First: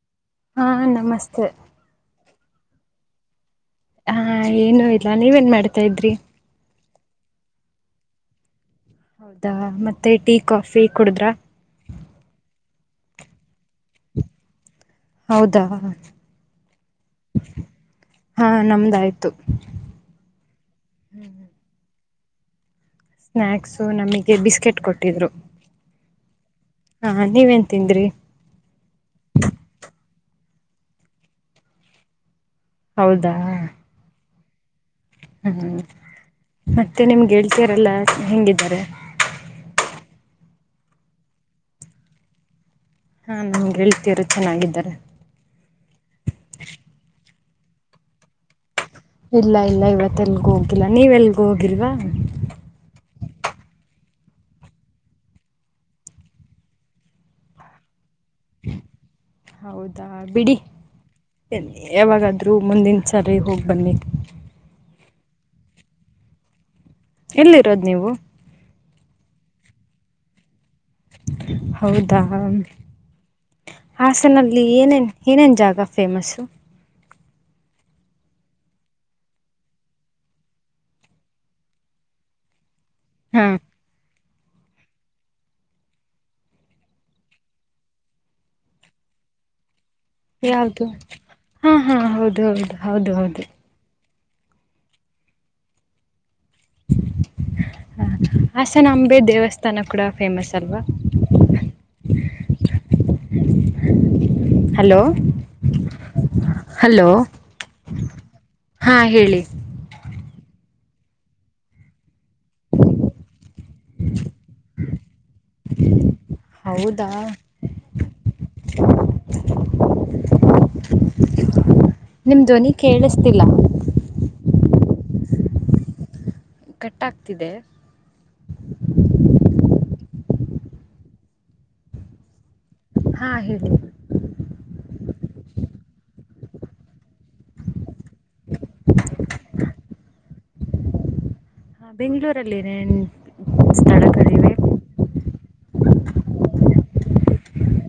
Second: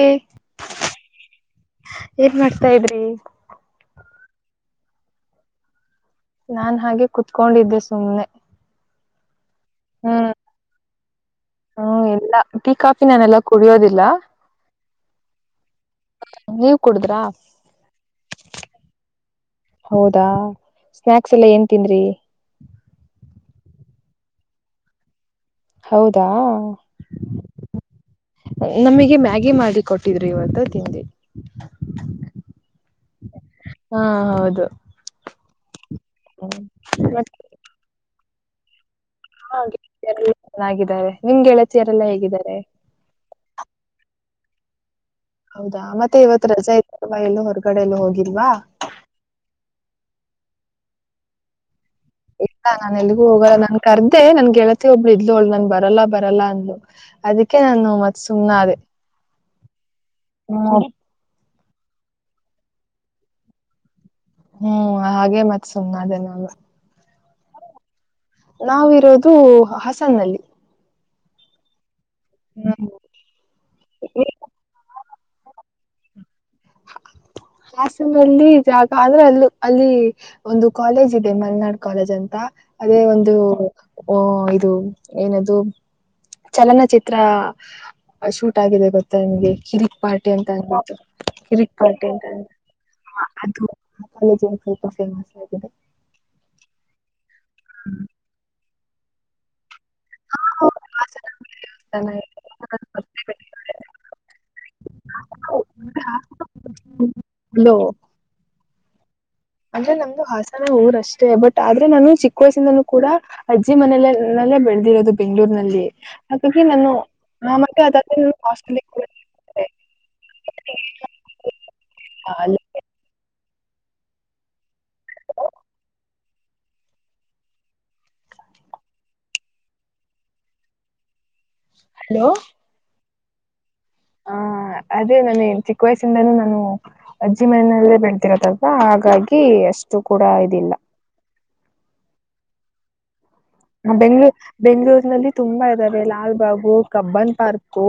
ಏ ಆ ನಮಸ್ತೆ. ಎನ್ ಮಾಡ್ತಾ ಇದ್ರಿ. ಆ ಏನು ಜಾನಿಯನ್ ಮಾಡ್ತಾ ಇದ್ರೆ. ನಾನ್ ಹಾಗೆ ಕುಟ್ಕೊಂಡಿದ್ದೆ ಸುಮ್ಮೆ ಹೌದ್ ಆ ಮತ್ತೆ ಟೀ ಕಾಫಿ [unintelligible] ಓಹ್ ಇಲ ಟೀ ಕಾಫಿ ಎಲ್ಲಾ ಕುಡಿಯದಿಲ್ಲ ಹೌದಾ ನೀವು ಕುಡ್ಡ್ರ ಹಾ ನಮ್ದಾಯ್ತು ಹೌದ ಸ್ನ್ಯಾಕ್ಸ್ ಎಲ್ಲಾ ಎನ್ ತೀಂದ್ರಿ. ಸ್ನ್ಯಾಕ್ಸ್ ನಮಗೆ ಬಿಸ್ಕತ್ ಕೊಟ್ಟಿದ್ರು. ಹೌದ ಹಾ ನೀವೇನ್ ತಿಂದ್ರಿ ನಿಮಗೆ ಮ್ಯಾಗಿ ಮಾಡಿ ಕೊಡ್ತಾರ ಕೊಟ್ಟಿದ್ರು ಇವತ್ತು ತಿಂದ್ವಿ. ಹೌದ ಹಾ ಹೌದು ಹ್ಮ ಹ್ಮ ಮತ್ತೆ ನಿಮ್ಮ ಗೆಳತಿರೆಲ್ಲ ಹೆಂಗಿದ್ದಾರೆ ಹಾ ಗೆಿಯರೆಲ್ಲ ಚೆನ್ನಾಗಿದ್ದಾರೆ ನಿಮ್ ಗೆಳತಿಯರೆಲ್ಲಾ ಹೇಗಿದ್ದಾರೆ ಹಾ ನಮಗೆ ಗೆಳ್ತೀರು ಚೆನ್ನಾಗಿದ್ದಾರೆ ಹೌದಾ ಮತ್ತೆ ಇವತ್ ರಜೆ ಇದಲ್ವಾ ಎಲ್ಲೋ ಹೊರಗಡೆ ಎಲ್ಲೂ ಹೋಗಿಲ್ವಾ ಇಲ್ಲ ಇಲ್ಲ ಇವತ್ತ ಎಲ್ಗೂ ಹೋಗಿಲ್ಲ ನೀವ್ ಎಲ್ಗೂ ಹೋಗಿಲ್ವಾ ಇಲ್ಲ ನಾನ ಎಲ್ಗೂ ಹೋಗಲ್ಲ ನನ್ ಕರ್ದೆೆ ನನ್ ಗೆಳತಿ ಒಬ್ಳ ಇದ್ಲು ಒಳು ನನ್ ಬರಲ್ಲ ಬರಲ್ಲ ಅಂದ್ಲು ಅದಕ್ಕೆ ನಾನು ಮತ್ತ ಸುಮ್ಮನೆ ಅಾದೆ ಹೌದು ಹಾ ಯಾವಾಗಾದ್ೂ ಮುಂದಿನ ಸರಿ ಹೋಗಿ ಬನ್ನಿ ಹ್ಮ್ ಹಾಗೆ ಮತ್ ಸುಮ್ಮನೆ ಅದೇ ನಾನು ಎಲ್ಲಿರೋದು್ ನೀವು ನಾವಿರೋದು ಹಸನ್ನಲ್ಲಿ ಹೌದು ಹೌದ ಹಾಸನಲ್ಲಿ ಏನೇನು ಇತ್ತ ಏನೇನು ಜಾಗ ಫೇಮಸ್ಸು ಹಾಸನಲ್ಲಿ ಜಾಗ ಅಂದ್ರೆ ಅಲ್ಲ ಅಲ್ಲಿ ಒಂದು ಕಾಲೇಜ್ ಇದೆ ಮಲ್ನಾಡ್ ಕಾಲೇಜ್ ಅಂತ ಅದೇ ಒಂದು ಹಾ ಓ ಇದು ಏನದು ಚಲನಚಿತ್ರ ಶೂಟ್ ಆಗಿದೆ ಗೊತ್ತಾ ನಿಮ್ಗೆ ಕಿರಿ ಪಾರ್ಟಿ ಅಂತ ಅನ್ಬು ಕಿರಿಕ್ ಹ ಪಾರ್ಟಿ ಹೌದು ಹೌದು ಹೌದು ಹೌದು ಕಾಲೇಜ ಸ್ವಲ್ಪ ಫೇಮಸ್ ಆಗಿದೆ ಹ್ಮ ಹಾಸನಾಂಬೆ ದೇವಸ್ಥಾನ ತನ ಕೂಡ ಫೇಮಸ್ ಅಲ್ವಾ ಹಲೋ ಹಲೋ ಅಲೋ ಹಾ ಹೇಳಿ ಅಂದ್ರೆ ನಮ್ದು ಹಾಸ ನ ಊರಷ್ಟೇ ಬಟ್ ಆದ್ರೆ ನಾನು ಚಿಕ್ಕ ವಯಸ್ಸಿಂದನೂ ಕೂಡ ಅಜ್ಜಿ ಮನಲ್ಲೇ ಬೆಳೆದಿರೋದು ಬೆಂಗ್ಗಳೂರ್ನಲ್ಲಿ ಹಾಗಾಗಿ ನಾನು ಹೌದಾ ಆ ಮತ್ತೆ ಅದಾದ ಕಸ್ಲಿ ನಿಮ್ ಧ್ವನಿ ಕೇಳ ಸ್ಥಿಲ್ಲ ಕಟ್ಟಾಗ್ತಿದೆ ಹಲೋ ಹಾ ಹೇಳಿ. ಹ ಅದೇ ನಾನೇ ಚಿಕ್ಕ ವಯಸ್ಸಿಂದಾನೂ ನಾನು ಅಜ್ಜಿ ಮನಲ್ಲೇ ಬೆಳ್ತನಿ. ಲ್ವಾ ಹಾಗಾಗಿ ಎಷ್ಟು ಕೂಡ. [inaudible] ಹಾ ಬೆಂಗಳೂರುಲೀ. ಬೆಂಗಳೂರುನಲ್ಲಿ ತುಂಬಾ. ಲಾಲ್ಬಾಗ್ ಕಬ್ಬನ್ ಪಾರ್ಕ್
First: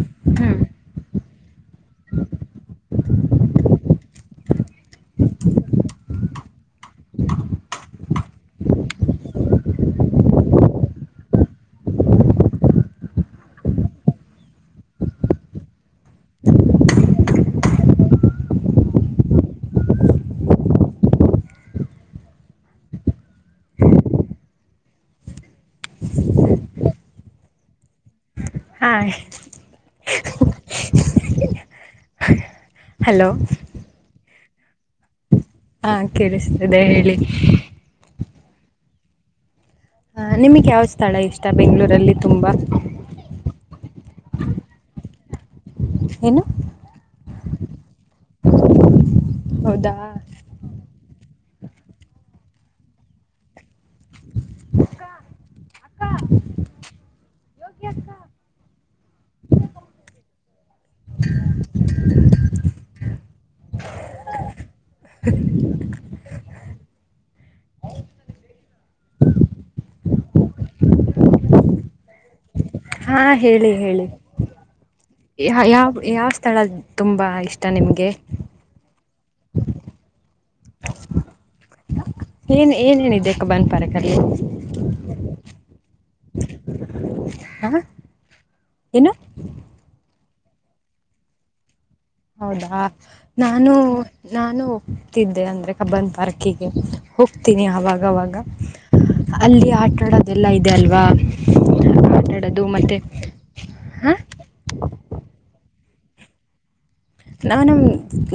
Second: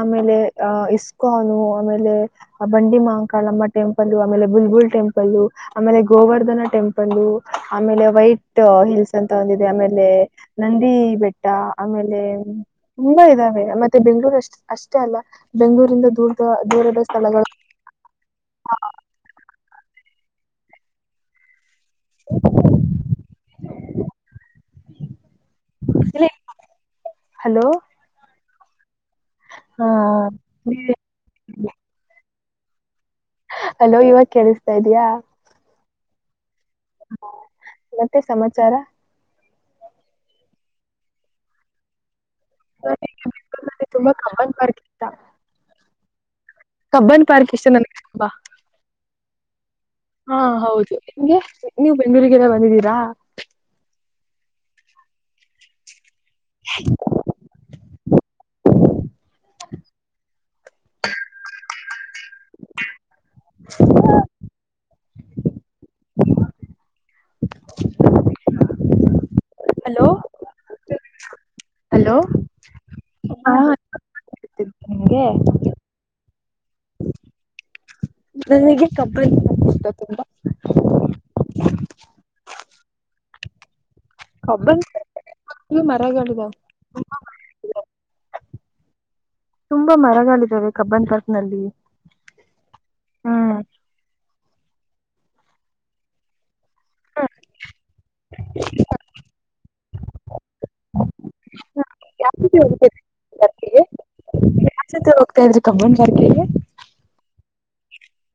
ಆಮೇಲೆ ಹ್ಮ್ ಇಸ್ಕಾನ್ ಆಮೇಲೆ ಬಂಡಿಮಹಾಕಮ್ಮಾ ಆಮೇಲೆ ಬುಲ್ ಟೆಂಪಲ್ ಆಮೇಲೆ ಗೋವರ್ಧನ ಟೆಂಪಲ್ ಆಮೇಲೆ ವಿಟ್ ಟೆಂಪಲ್ ಆಮೇಲೆ ತುಂಬಾ ಇದಾವೆ ಮತ್ತೆ ಬೆಂಗ್ಳೂರ್ ಅಷ್ಟ ಅಷ್ಟೇ ಅಲ್ಲ ಬೆಂಗಳೂರಿಂದ ದೂರದ ದೂರದ ಸ್ಥಳಗಳು [inaudible] ಆ. [inaudible] ಹಲೋ [unintelligible] [inaudible] [unintelligible] [unintelligible] [inaudible] ನಿಮಗೆ ಯಾವ ಸ್ಥಳ ಇಷ್ಟ ಬೆಂಗಳೂರು ಅಲ್ಲಿ. [inaudible] ಏನು. ಕಬ್ಬನ್ ಪಾರ್ಕ್ ಇಷ್ಟ ನಾ. ಹೌದಾ ಆ ಹೌದು. ನೀವು ಬೆಂಗಳೂರಿಗೆ ಬಂದಿದೀರಾ. [inaudible] [inaudible] [inaudible] [inaudible] [inaudible] ಹಲೋ ಹಲೋ ಆ ಹಾ ಹೇಳಿ. ನಿಮ್ಗೆ ತುಂಬಾ ಇಷ್ಟ ನಿಮಗೆ. [inaudible] [inaudible] [inaudible] ಕಬ್ಬನ್ ಇವು ಮರಗಳಿದಾವೆ ಆ ಏನು. ತುಂಬಾ ಮರಗಳಿದಾವೆ ಕಬ್ಬನ್ ಪಾರ್ಕ್ ನಲ್ಲಿ. ಹ್ಮ್ ನಾನು. ನಾನು ಹೋಗ್ತಿದ್ದೆ ಕಬ್ಬನ್ ಪಾರ್ಕ್ಗೆ ಗೇ. ಹೋಗ್ತೀನಿ ಅವಾಗ ಅವಾಗ ಆಟ ಆಡೋದು ಎಲ್ಲ ಇದೆ ಅಲ್ವಾ. ಯಾವ್ ಜೊತೆ ಹೋಗ್ತಾ ಇದ್ರಿ ಪಾರ್ಕಿಗೆ ಯಾರ್ ಜೊತೆ ಹೋಗ್ತಾ [inaudible] ನಾನು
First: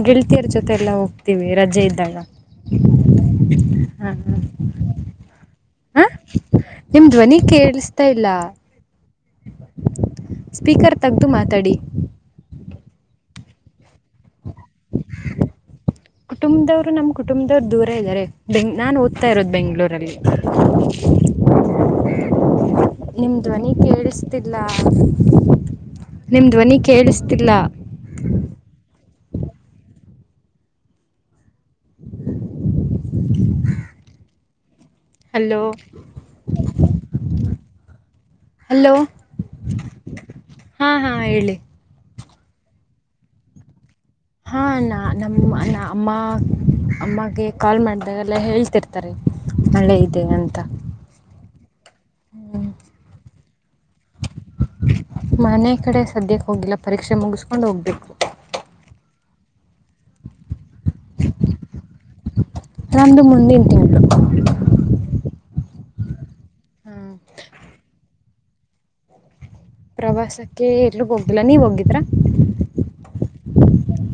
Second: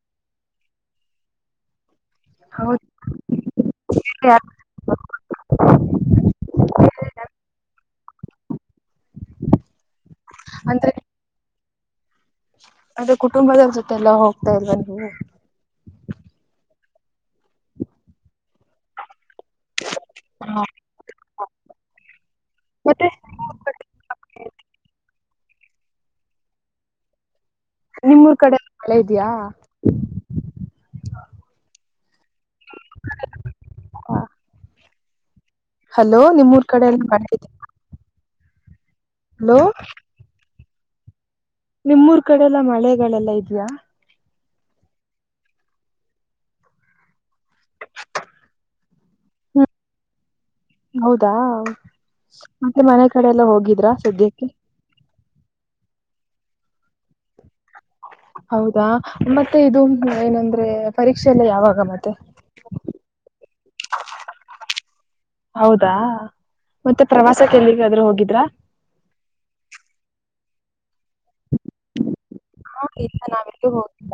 ಗೆಳತಿಯರ ಎಲ್ಲ ಜೊತೆ ಹೋಗ್ತೀನಿ. [inaudible] ಹೌದು ಅದು ಕುಟುಂಬದೋರ್ ಜೊತ್ ತೆ ಎಲ್ಲ ಹೋಗ್ತಾ ಇಲ್ವಾ ನೀವು ನಮ್ ಕುಟುಂಬ ದೊರ್ ದೂರ ಇದ್ದಾರೆ ನಾನ್ ಓದ್ತಾ ಇರೋದು ಬೆಂಗಳೂರಲ್ಲಿ ಹಾ ಮತ್ತೆ ನಿಮ್ಮ ಧ್ವನಿ ಕೇಳಿಸ್ತಿಲ್ಲ ತಾ ನಿಮ ಧ್ವನಿ ಕೇಳಿಸ್ತಿಲ್ಲ ನಿಮ್ ಉರ್ ಕಡೆ ಮಳೆ ಇದ ಇದ್ಯಾ ಹ ಹಲೋ ಹಲೋ ನಿಮ್ಮೂರ್ ಕಡೆ ಎಲ್ಲ ಹಲೋ ಹಲೋ ಹಾ ಹಾ ಹೇಳಿ ನಿಮೂರ್ ಕಡೆ ಎಲ್ಲಾ ಮಳೆಗಳೆಲ್ಲ ಇದ್ಯಾ ಆ ನಾ ನಮ್ ಅನ್ ಅಮ್ಮ ಕಾಲ್ ಮಾಡಿದಾಗೆಲ್ಲ ಹೇಳ್ತಿರ್ತಾರೆ ಹೂ ಮಳೆ ಇದೆ ಅಂತ ಹೌದು ಹ್ಮ್ ಮತ್ತೆ ಮನೆ ಕಡೆ ಎಲ್ಲಾ ಹೋಗಿದ್ರಾ ಸದ್ಯಕ್ಕೆ ಮನೆ ಕಡೆ ಸದ್ಯಕ್ಕೆ ಹೋಗಿಲ್ಲ ಪರೀಕ್ಷೆ ಮುಗಿಸ್ ಹೌದಾ ಮತ್ತೆ ಇದು ಏನಂದ್ರೆ ಪರೀಕ್ಷೆ ಎಲ್ಲ ಯಾವಾಗ ಮತ್ತೆ ನಂದು ಮುಂದಿದ್ದು ತಿಂಗಳು ಹೌದಾ ಮತ್ತೆ ಹ್ಮ್ ಪ್ರವಾಸಕ್ಕೆ ಎಲ್ಲಿಗಾದ್ರು ಹೋಗಿದ್ರಾ ಪ್ರವಾಸಕ್ಕೆ ಎಲ್ಲೂ ಹೋಗಿಲ್ಲ ನೀವು ಹೋಗಿದ್ರಾ ನಾವೆಲ್ಲು ಹೋಗಿಲ್ಲ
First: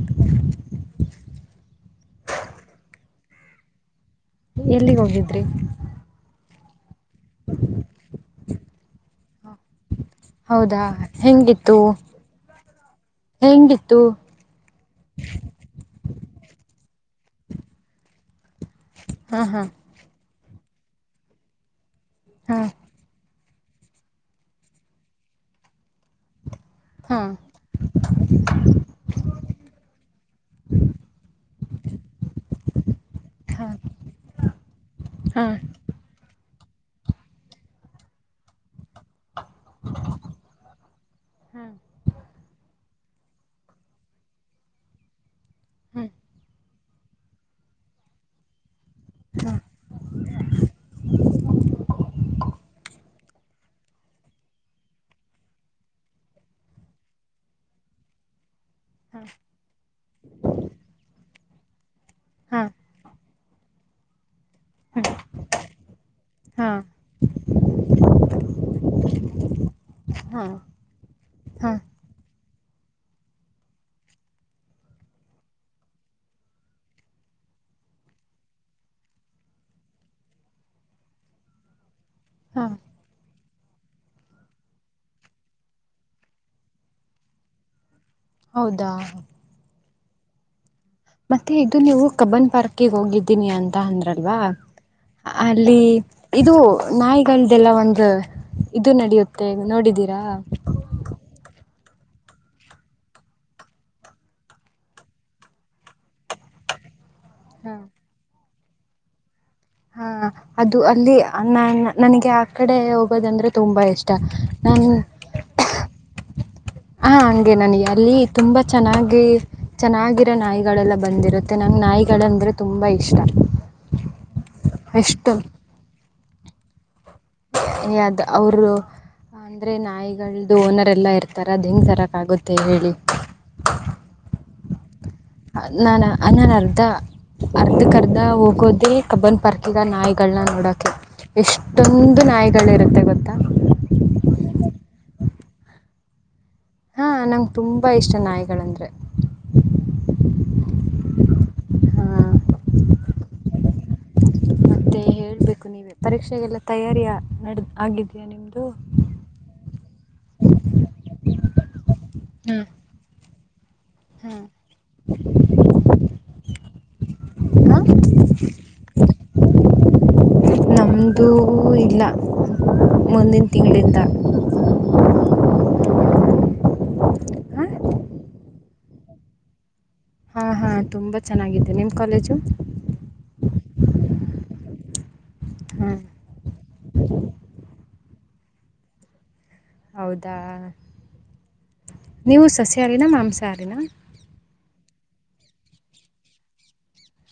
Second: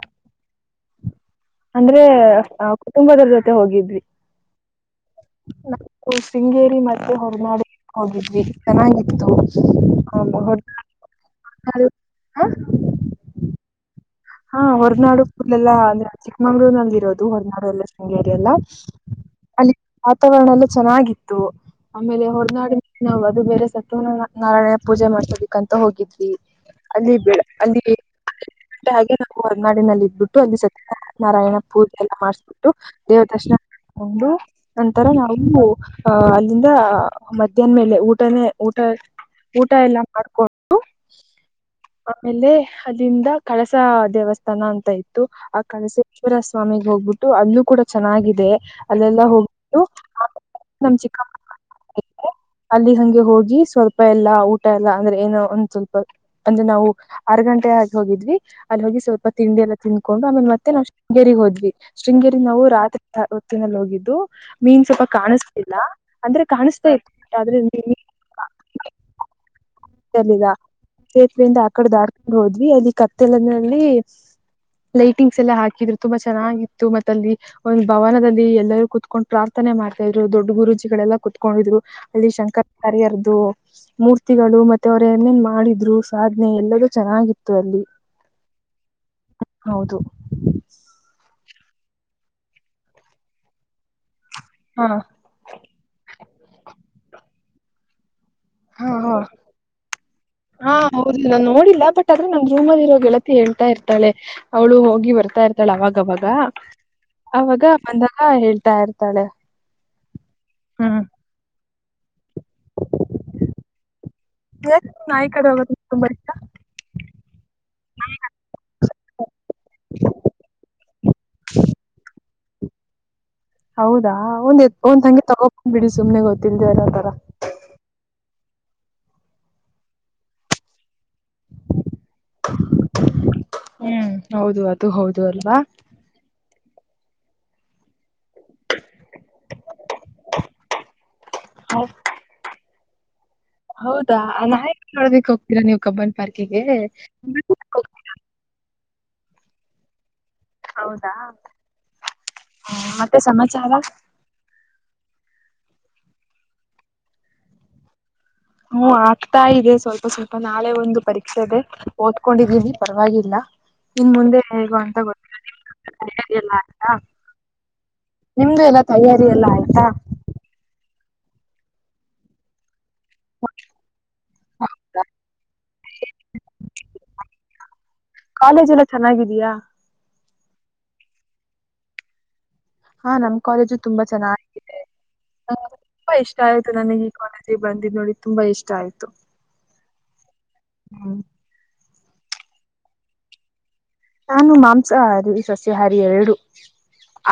ಅಂದ್ರೆ ಕುಟುಂಬದೋರ್ ಜೊತೆ ಹೋಗಿದ್ವಿ ಯಲ್ಲಿಗ್ ಹೋಗ್. ನಾ ಶೃಂಗೇರಿ ಹೋರಮಾಡ್ ಕೇ ಹೋಗಿದ್ವಿ ಚೆನ್ನಾಗಿತ್ತು ಹಾ ಹೌದಾ ಹೆಂಗಿತ್ತು ಹೆಂಗಿತ್ತು ಹಾ ಹೊರನಾಡು ಫುಲ್ ಎಲ್ಲಾ ಚಿಕ್ಕಮಂಗಳು ನಲಿರೋದು ಹೊರನಾಡು ಶೃಂಗೇರಿ ಎಲ್ಲಾ ಹಾ ಹ ವೇನಲ್ಲೂ ಚೆನ್ನಾಗಿತ್ತು ಆಮೇಲೆ ಹಾ ಹೊರನಾಡಿನ ಅದು ಬೇರೆ ಸತ್ಯ ನಾರಾಯಣ ಪೂಜೆ ಮಾಡ್ಸ್ಕ್ ಹೋಗಿದ್ವಿ ಅಲ್ಲಿ ಹಾ ಅಲ್ಲಿ ಹೊರನಾಡಿನಲ್ ಇದ್ಬಿತ್ತು ಅಲ್ಲಿ ಸತ್ಯನಾರಾಯಣ ಪೂಜೆ ಎಲ್ಲಾ ಮಾಡಿಸಬಿಟ್ಟು ದೇವರ್ ದರ್ಶನಾ ಹಾ ಮಾಡ್ಕೊಂಡು ನಂತರ ಹಾ ನಾವು ಅ. ಅಲ್ಲಿಂದ ಮಧ್ಯಾನ ಮೇಲೆ ಊಟ ಊಟ ಯಲ್ಲಾ ಮಾಡ್ಕೊಂಡು ಹಾ ಆಮೇಲೆ ಅಲ್ಲಿಂದ ಕಳಸ ದೇವಸ್ಥಾನ ಅಂತ ಇತ್ತು ಕಳಸ ಹ್ಮ್ ಚಿನ್ನ ಸ್ವಾಮಿ ಹೋಗ್ಬಿಟ್ಟು ಅಲ್ಲು ಕೂಡ ಚೆನ್ನಾಗಿದೆ ಅಲ್ಲೆಲ್ಲ ಹಾ ಹೋಗಿಬಿಟ್ಟು ಆಮೇಲೆ ನಮ್ಮ ಚಿಕ್ಕಪ್ಪ ಅಲ್ಲಿ ಹಂಗೆ ಹೋಗಿ ಸ್ವಲ್ಪ ಯಲ್ಲಾ ಊಟ ಯಲ್ಲಾ ಅಂದ್ರೆ ಏನೋ ಒಂದು ಸ್ವಲ್ಪ ಅಂದ್ರೆ ನಾವು ಆರು ಗಂಟೆ ಆಗಿ ಹೋಗಿದ್ವಿ ಅಲ್ಲಿ ಹೋಗಿ ಸ್ವಲ್ಪ ತಿಂಡಿ ಯಲ್ಲಾ ತಿನಕೊಂಡು ಆಮೇಲೆ ಮತ್ತೆ ನಾವು ಶೃಂಗೇರಿಗೆ ಹೋದ್ವಿ ಬಿಗ್ ಶೃಂಗೇರಿಗೆ ಹಾ ಹಾ ನಾವು ರಾತ್ರಿ ಮಂದದಲ್ಲಿ ಹೋಗಿದ್ದು ನಿನ್ ಸ್ವಲ್ಪ ಹ್ಮ್ ಕನಸಲಿಲ್ಲ ಅಂದ್ರೆ ಹಾ ಕನಸದೆ ಆದ್ರೆ ನೀ ಹಾ ಯಲ್ಲಿಲ್ಲ ಗೇಟಿಂದ ಹಾ ಆಕಡೆ ದಟ್ಕೊಂಡ ಹೋದ್ವಿ ಅಲ್ಲಿ ಕತ್ಲಲ್ಲಿ ಲೈಟಿಂಗ್ಸ್ ಯಲ್ಲಾ ಹಾಕಿದ್ರು ತುಂಬಾ ಚೆನ್ನಾಗಿತ್ತು ಮತ್ತ ಅಲ್ಲಿ ಒಂದ ಭವನದಲ್ಲಿ ಯಲ್ಲರು ಕೂತ್ಕೊಂಡ್ವಿ ಪ್ರಾರ್ಥನೆ ಮಾಡ್ತಿದ್ರು ದೊಡ್ಡ ಗುರೂಜಿಗಳು ಯಲ್ಲಾ ಕೂತ್ಕೊಂಡಿದ್ರು ಅಲ್ಲಿ ಶಂಕರ ಹಾ ರಾಯರದು ಮೂರ್ತಿಗಳು ಮತ್ತ ದೊರೆಯಲ್ಲಿ ಮಾಡಿದ್ರು ಸಾದನೆ ಏಲ್ಲರು ಚೆನ್ನಾಗಿತ್ತು ಅಲ್ಲಿ ಹೌದಾ ಹೌದು ಮತ್ತೆ ಇದುನ ಯಾವಾಗ ಕಬ್ಬನ್ ಪಾರ್ಕಾಗ ಹೋಗಿದೀನಿ ಅಂತಾ ಅಂದ್ರಲ್ಲ ಇಲ್ವಾ ಹಾ ಅಲ್ಲಿ ಇದು ನಾಯಿ ಕೇಳದೆಲಾ ಒಂದು ಇದು ಹ್ಮ್ ಹ್ಮ್ ನಡೆಯುತ್ತೆ ನೋಡಿದ್ದೀರಾ ಹಾ ಹೌದು ನಾ ನೋಡಿಲ್ಲ ಬಟ್ ಆದ್ರೆ ನಂಗ ರೂಮಲ್ಲಿ ಇರೋ ಗೆಳತಿ ಹೇಳ್ತಿರ್ತಾಳೆ ಅವಳು ಹೋಗಿ ಬರ್ತಾ ಇರ್ತಾಳೆ ಅವಾಗ ಅವಾಗ ಅವಾಗ ಹಾ ಮಂದನಾ ಹೇಳ ಹೇಳ್ತಾ ಇರ್ತಾಳೆ ಹಾ ಅದು ಹ್ಮ್ ಅಲ್ಲಿ ಅನ್ನಯನ ನನಗೆ ಆಕಡೆ ಹೋಗೋದು ಅಂದ್ರೆ ತುಂಬಾ ಇಷ್ಟಾ ನಾಯಿ ಕಡೆ ಹೋಗೋದು ಅಂದ್ರೆ ತುಂಬಾ ಇಷ್ಟ ಹಂಗೆ ನಂಗ ಯಲ್ಲಿ ತುಂಬ ಚೆನ್ನಾಗಿರೋ ನಾಯಿಗಳೆಲ್ಲಾ ಬಂದಿರುತ್ತೆ ನಂಗ ನಾಯಿಗಳೆಂದರೆ ತುಂಬಾ ಇಷ್ಟಾ ಹೌದಾ ಅವನ ಯತಕೊಂಡ ತಗೊಂಡ ಬಿಡು ಸುಮ್ನೆ ತಿಂದೆ ಯದ ಅವರ ಅಂದ್ರೆ ನಾಯಿಗಳದ್ದು ಓನರ್ ಯಲ್ಲಾ ಇರ್ತಾರೆ ಆ ತರ ಅದೆಂಗೆ ತರಕೆ ಆಗುತ್ತೆ ಹೇಳಿ. ಹ್ಮ್ [inaudible] [unintelligible] ಅರ್ಧಕರ್ಧ ನಾವ್ ಹೋಗೊದೆ ಕಬ್ಬನ್ ಪಾರ್ಕಿಗ ನಾಯಿಗಳನ್ನ ನೋಡಕೆ, ಎಷ್ಟೋಂದ್ ನಾಯಿಗಳ್‌ ಇರುತ್ತೆ ಗೊತ್ತಾ. ನೋಡದಿಕ್ ಹೋಗ್ತೀರಾ ನೀವು ಕಬ್ಬನ್ ಪಾರ್ಕ್ ಆ ನಂಗೆ ತುಂಬಾ ಇಷ್ಟ ನಾಯಿಗಳಂದ್ರೆ. ಹಾಂ ಆ ಮತ್ತೆ ಸಮಾಚಾರ ಮತ್ತು ಹೇಳಬೇಕು ಪರೀಕ್ಷೆಗೆಲ್ಲ ತಯಾರಿಯ ನಡೆದ ಆಗಿದಿಯಾ ಹು ಆಗ್ತಾ ಇದೆ ಸ್ವಲ್ಪ ಸ್ವಲ್ಪ ನಾಳೆ ಒಂದು ಪರೀಕ್ಷೆ ಇದೆ, ಹ್ಮ್ ಓದ್ಕೊಂಡಿದೀವಿ ಪರವಾಗಿಲ್ಲ. ಇನ್ಮುಂದೆ ಹಾಂ ಹೇಗೋ ಅಂತ ಗೊತ್ತಿಲ್ಲ ಹಾಂ ನಿಮ್ದು ಎಲ್ಲ ತಯಾರಿಯಲ್ಲ ಆಯ್ತಾ ಅದೂ ಇಲ್ಲ ಮುಂದಿನ್ ತಿಂಗಳಿಂದ ಆ ಚೆನ್ನಾಗಿದ್ದೀಯಾ. ಆಹಾ ತುಂಬಾ ಚೆನ್ನಾಗಿದೆ ನಿಮ್ಮ ಕಾಲೇಜು ಆ ನಮ್ ಕಾಲೇಜು ತುಂಬಾ ಚೆನ್ನಾಗಿದೆ ನನಗೆ ಹಾ ತುಂಬಾ ಇಷ್ಟ ಆಯ್ತು ನನಿಗೆ ಈ ಕಾಲೇಜಿಗೆ ಬಂದಿದ್ದು ನೋಡಿ ತುಂಬಾ ಇಷ್ಟ ಆಯ್ತು ಹೌದಾ ಹ್ಮ್. ನೀವು ಸಸ್ಯಹಾರಿನ ಮಾಂಸಾಹಾರಿನ ನಾನು ಮಾಂಸಾಹಾರಿ ಸಸ್ಯಹಾರಿ ಎರಡು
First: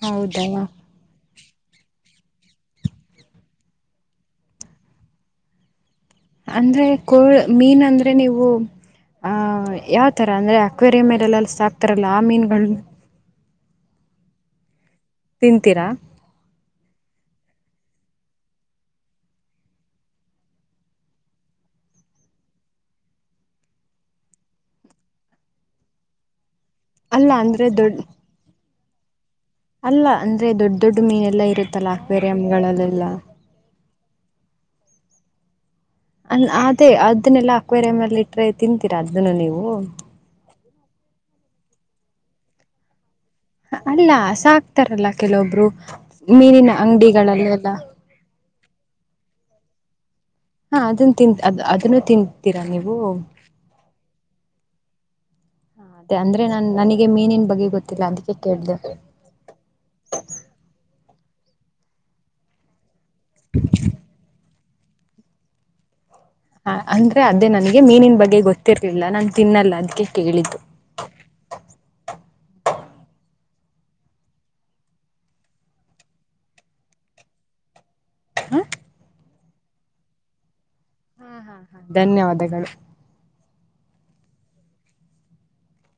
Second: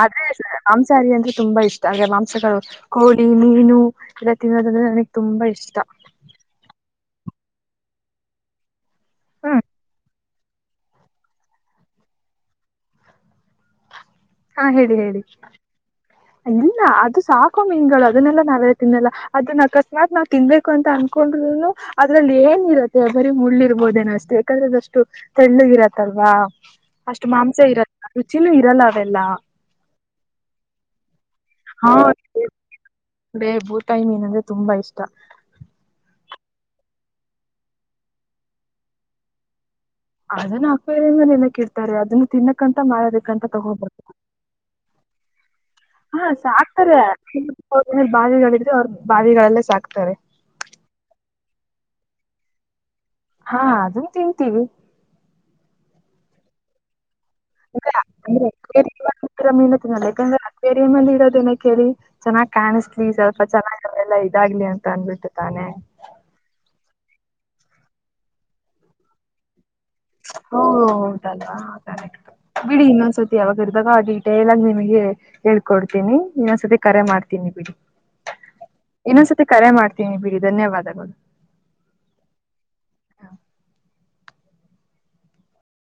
ಆದರೆ ಹೌದವಾ ಮಾಂಸರೆ ಅಂದ್ರೆ ತುಂಬಾ ಇಷ್ಟ ಅಂದ್ರೆ ಮಾಂಸಗಳು ಕೋಳಿ, ಮೀನು ಇವ ತಿನ್ನೊದಂದ್ರೆ ನನಗೆ ತುಂಬಾ ಇಷ್ಟ. ಅಂದ್ರೆ ಕೋ ಮೀನ್ ಅಂದ್ರೆ ನೀವು ಹ್ಮ್ ಆ-ಆ ಅಕ್ವೇರಿಯಂರಲ್ಲಿ ಸಾಕ್ತಾರಲ್ಲ ಆ ಮೀನುಗಳು ಆ ಹೇಳಿ ಹೇಳಿ ತಿಂತೀರಾ ಇಲ್ಲ ಅದು [unintelligible] ಮೀನುಗಳು ಅದನ್ನೆಲ್ಲ ನಾವು ತಿನ್ನಲ್ಲ ಅದನ್ನ ಅಕಸ್ಮಾತ್ ನಾವು ತಿನ್ನಬೇಕು ಅಂತ ಅನ್ಕೊಂಡ್ರೂನೂ ಅದರಲ್ಲಿ ಏನಿರುತ್ತೆ ಬರಿ ಮುಳ್ಳು ಇರ್ಬಹುದೇನಷ್ಟೇ ಯಾಕಂದ್ರೆ ಅದು ಅಷ್ಟು ತೆಳ್ಳಗೆ ಇರುತ್ತೆ ಅಲ್ವಾ. ಅಷ್ಟು ಅಲ್ಲ ಮಾಂಸ ಅಂದರೆ ಇರಲ್ಲ ದೊಡ್ಡ ರುಚಿನೂ ಇರಲ್ಲ ಅದೆಲ್ಲ ಅಲ್ಲ ಅಂದ್ರೆ ದೊಡ್ ದೊಡ್ಡ್ ಮೀನೆಲ್ಲಾ ಇರುತ್ತಲ್ಲ ಅಕ್ವೇರಿಯಂಗಳಲ್ಲೆಲ್ಲ ಭೂತಾಯಿ ಮೀನಂದ್ರೆ ತುಂಬಾ ಇಷ್ಟ. ಅದೇ ಅದ್ದನ್ನೆಲ್ಲ ಅಕ್ವೇರಿಯಂ ಅಲ್ಲಿ ಇಟ್ರೆ ತಿಂತಿರಾ ಅದನ್ನು ನೀವು ಅದನ್ನು ಅಕ್ವೇರಿಯಂ ಅಲ್ಲಿ ಏನಕ್ಕೆ ಇಡ್ತಾರೆ ಅದನ್ನ ತಿನ್ನಕ್ ಅಂತ ಮಾಡ್ ತಗೋಬಹುದು, ಅಲ್ಲ ಸಾಕ್ತಾರಲ್ಲ ಕೆಲವೊಬ್ರು ಆ ಮೀನಿನ ಸಾಕ್ತಾರೆ ಅಂಗಡಿಗಳಲ್ಲೆಲ್ಲ ಬಾವಿಗಳು ಇದ್ದರೆ ಬಾವಿಗಳಲ್ಲೇ ಸಾಕ್ತಾರೆ. ಹಾಕ್ತಾರೆ ಅದನ ತಿನ್ ಅದನ್ನ ತಿನ್ ತಿಂತಿರಾ ನೀವು ಹಾ ಅದನ್ನ ತಿನ್ ತಿಂತೀವಿ ಅಂದ್ರೆ ನನ್ ನನಗೆ ಮೇನ್ ಏಕಂದ್ರೆ ಅಕ್ವೇರಿಯಂ ಅಲ್ಲಿ ಚೆನ್ನಾಗಿ ಕಾಣಸ್ತ ನೀ ಸ್ವಲ್ಪ ಚೆನ್ನಾಗಿ ಅದೆಲ್ಲಾ ಇದಾಗಲಿ ಅಂತ ತಂದ್ಬಿಟ್ಟು ತಾನೇ ಹಾ ಅಂದ್ರೆ ಅದೇ ನನ್ಗೆ ಮೀನಿನ ಬಗ್ಗೆ ಗೊತ್ತಿರ್ಲಿಲ್ಲ ನಾನ್ ತಿನ್ನಲ್ಲ ಅದಕ್ಕೆ ಹೂ ಕೇಳಿದ್ದು ಹೂ ಹೌದಲ್ವಾ ಕರೆಕ್ಟು ಬಿಡಿ ಇನ್ನೊಂದು ಸರ್ತಿ ಯಾವಾಗಿರದಾಗ ಡೀಟೇಲ್ ಆಗಿ ನಿಮಗೆ ಹೇಳ್ಕೊಡ್ತೀನಿ ಇನ್ನೊಂದ್ಸತಿ ಕರೆ ಮಾಡ್ತೀನಿ ಬಿಡಿ ಹಾ ಇನ್ನೊಂದ್ಸತಿ ಕರೆ ಮಾಡ್ತೀನಿ ಬಿಡಿ ಧನ್ಯವಾದಗಳು ಧನ್ಯವಾದಗಳು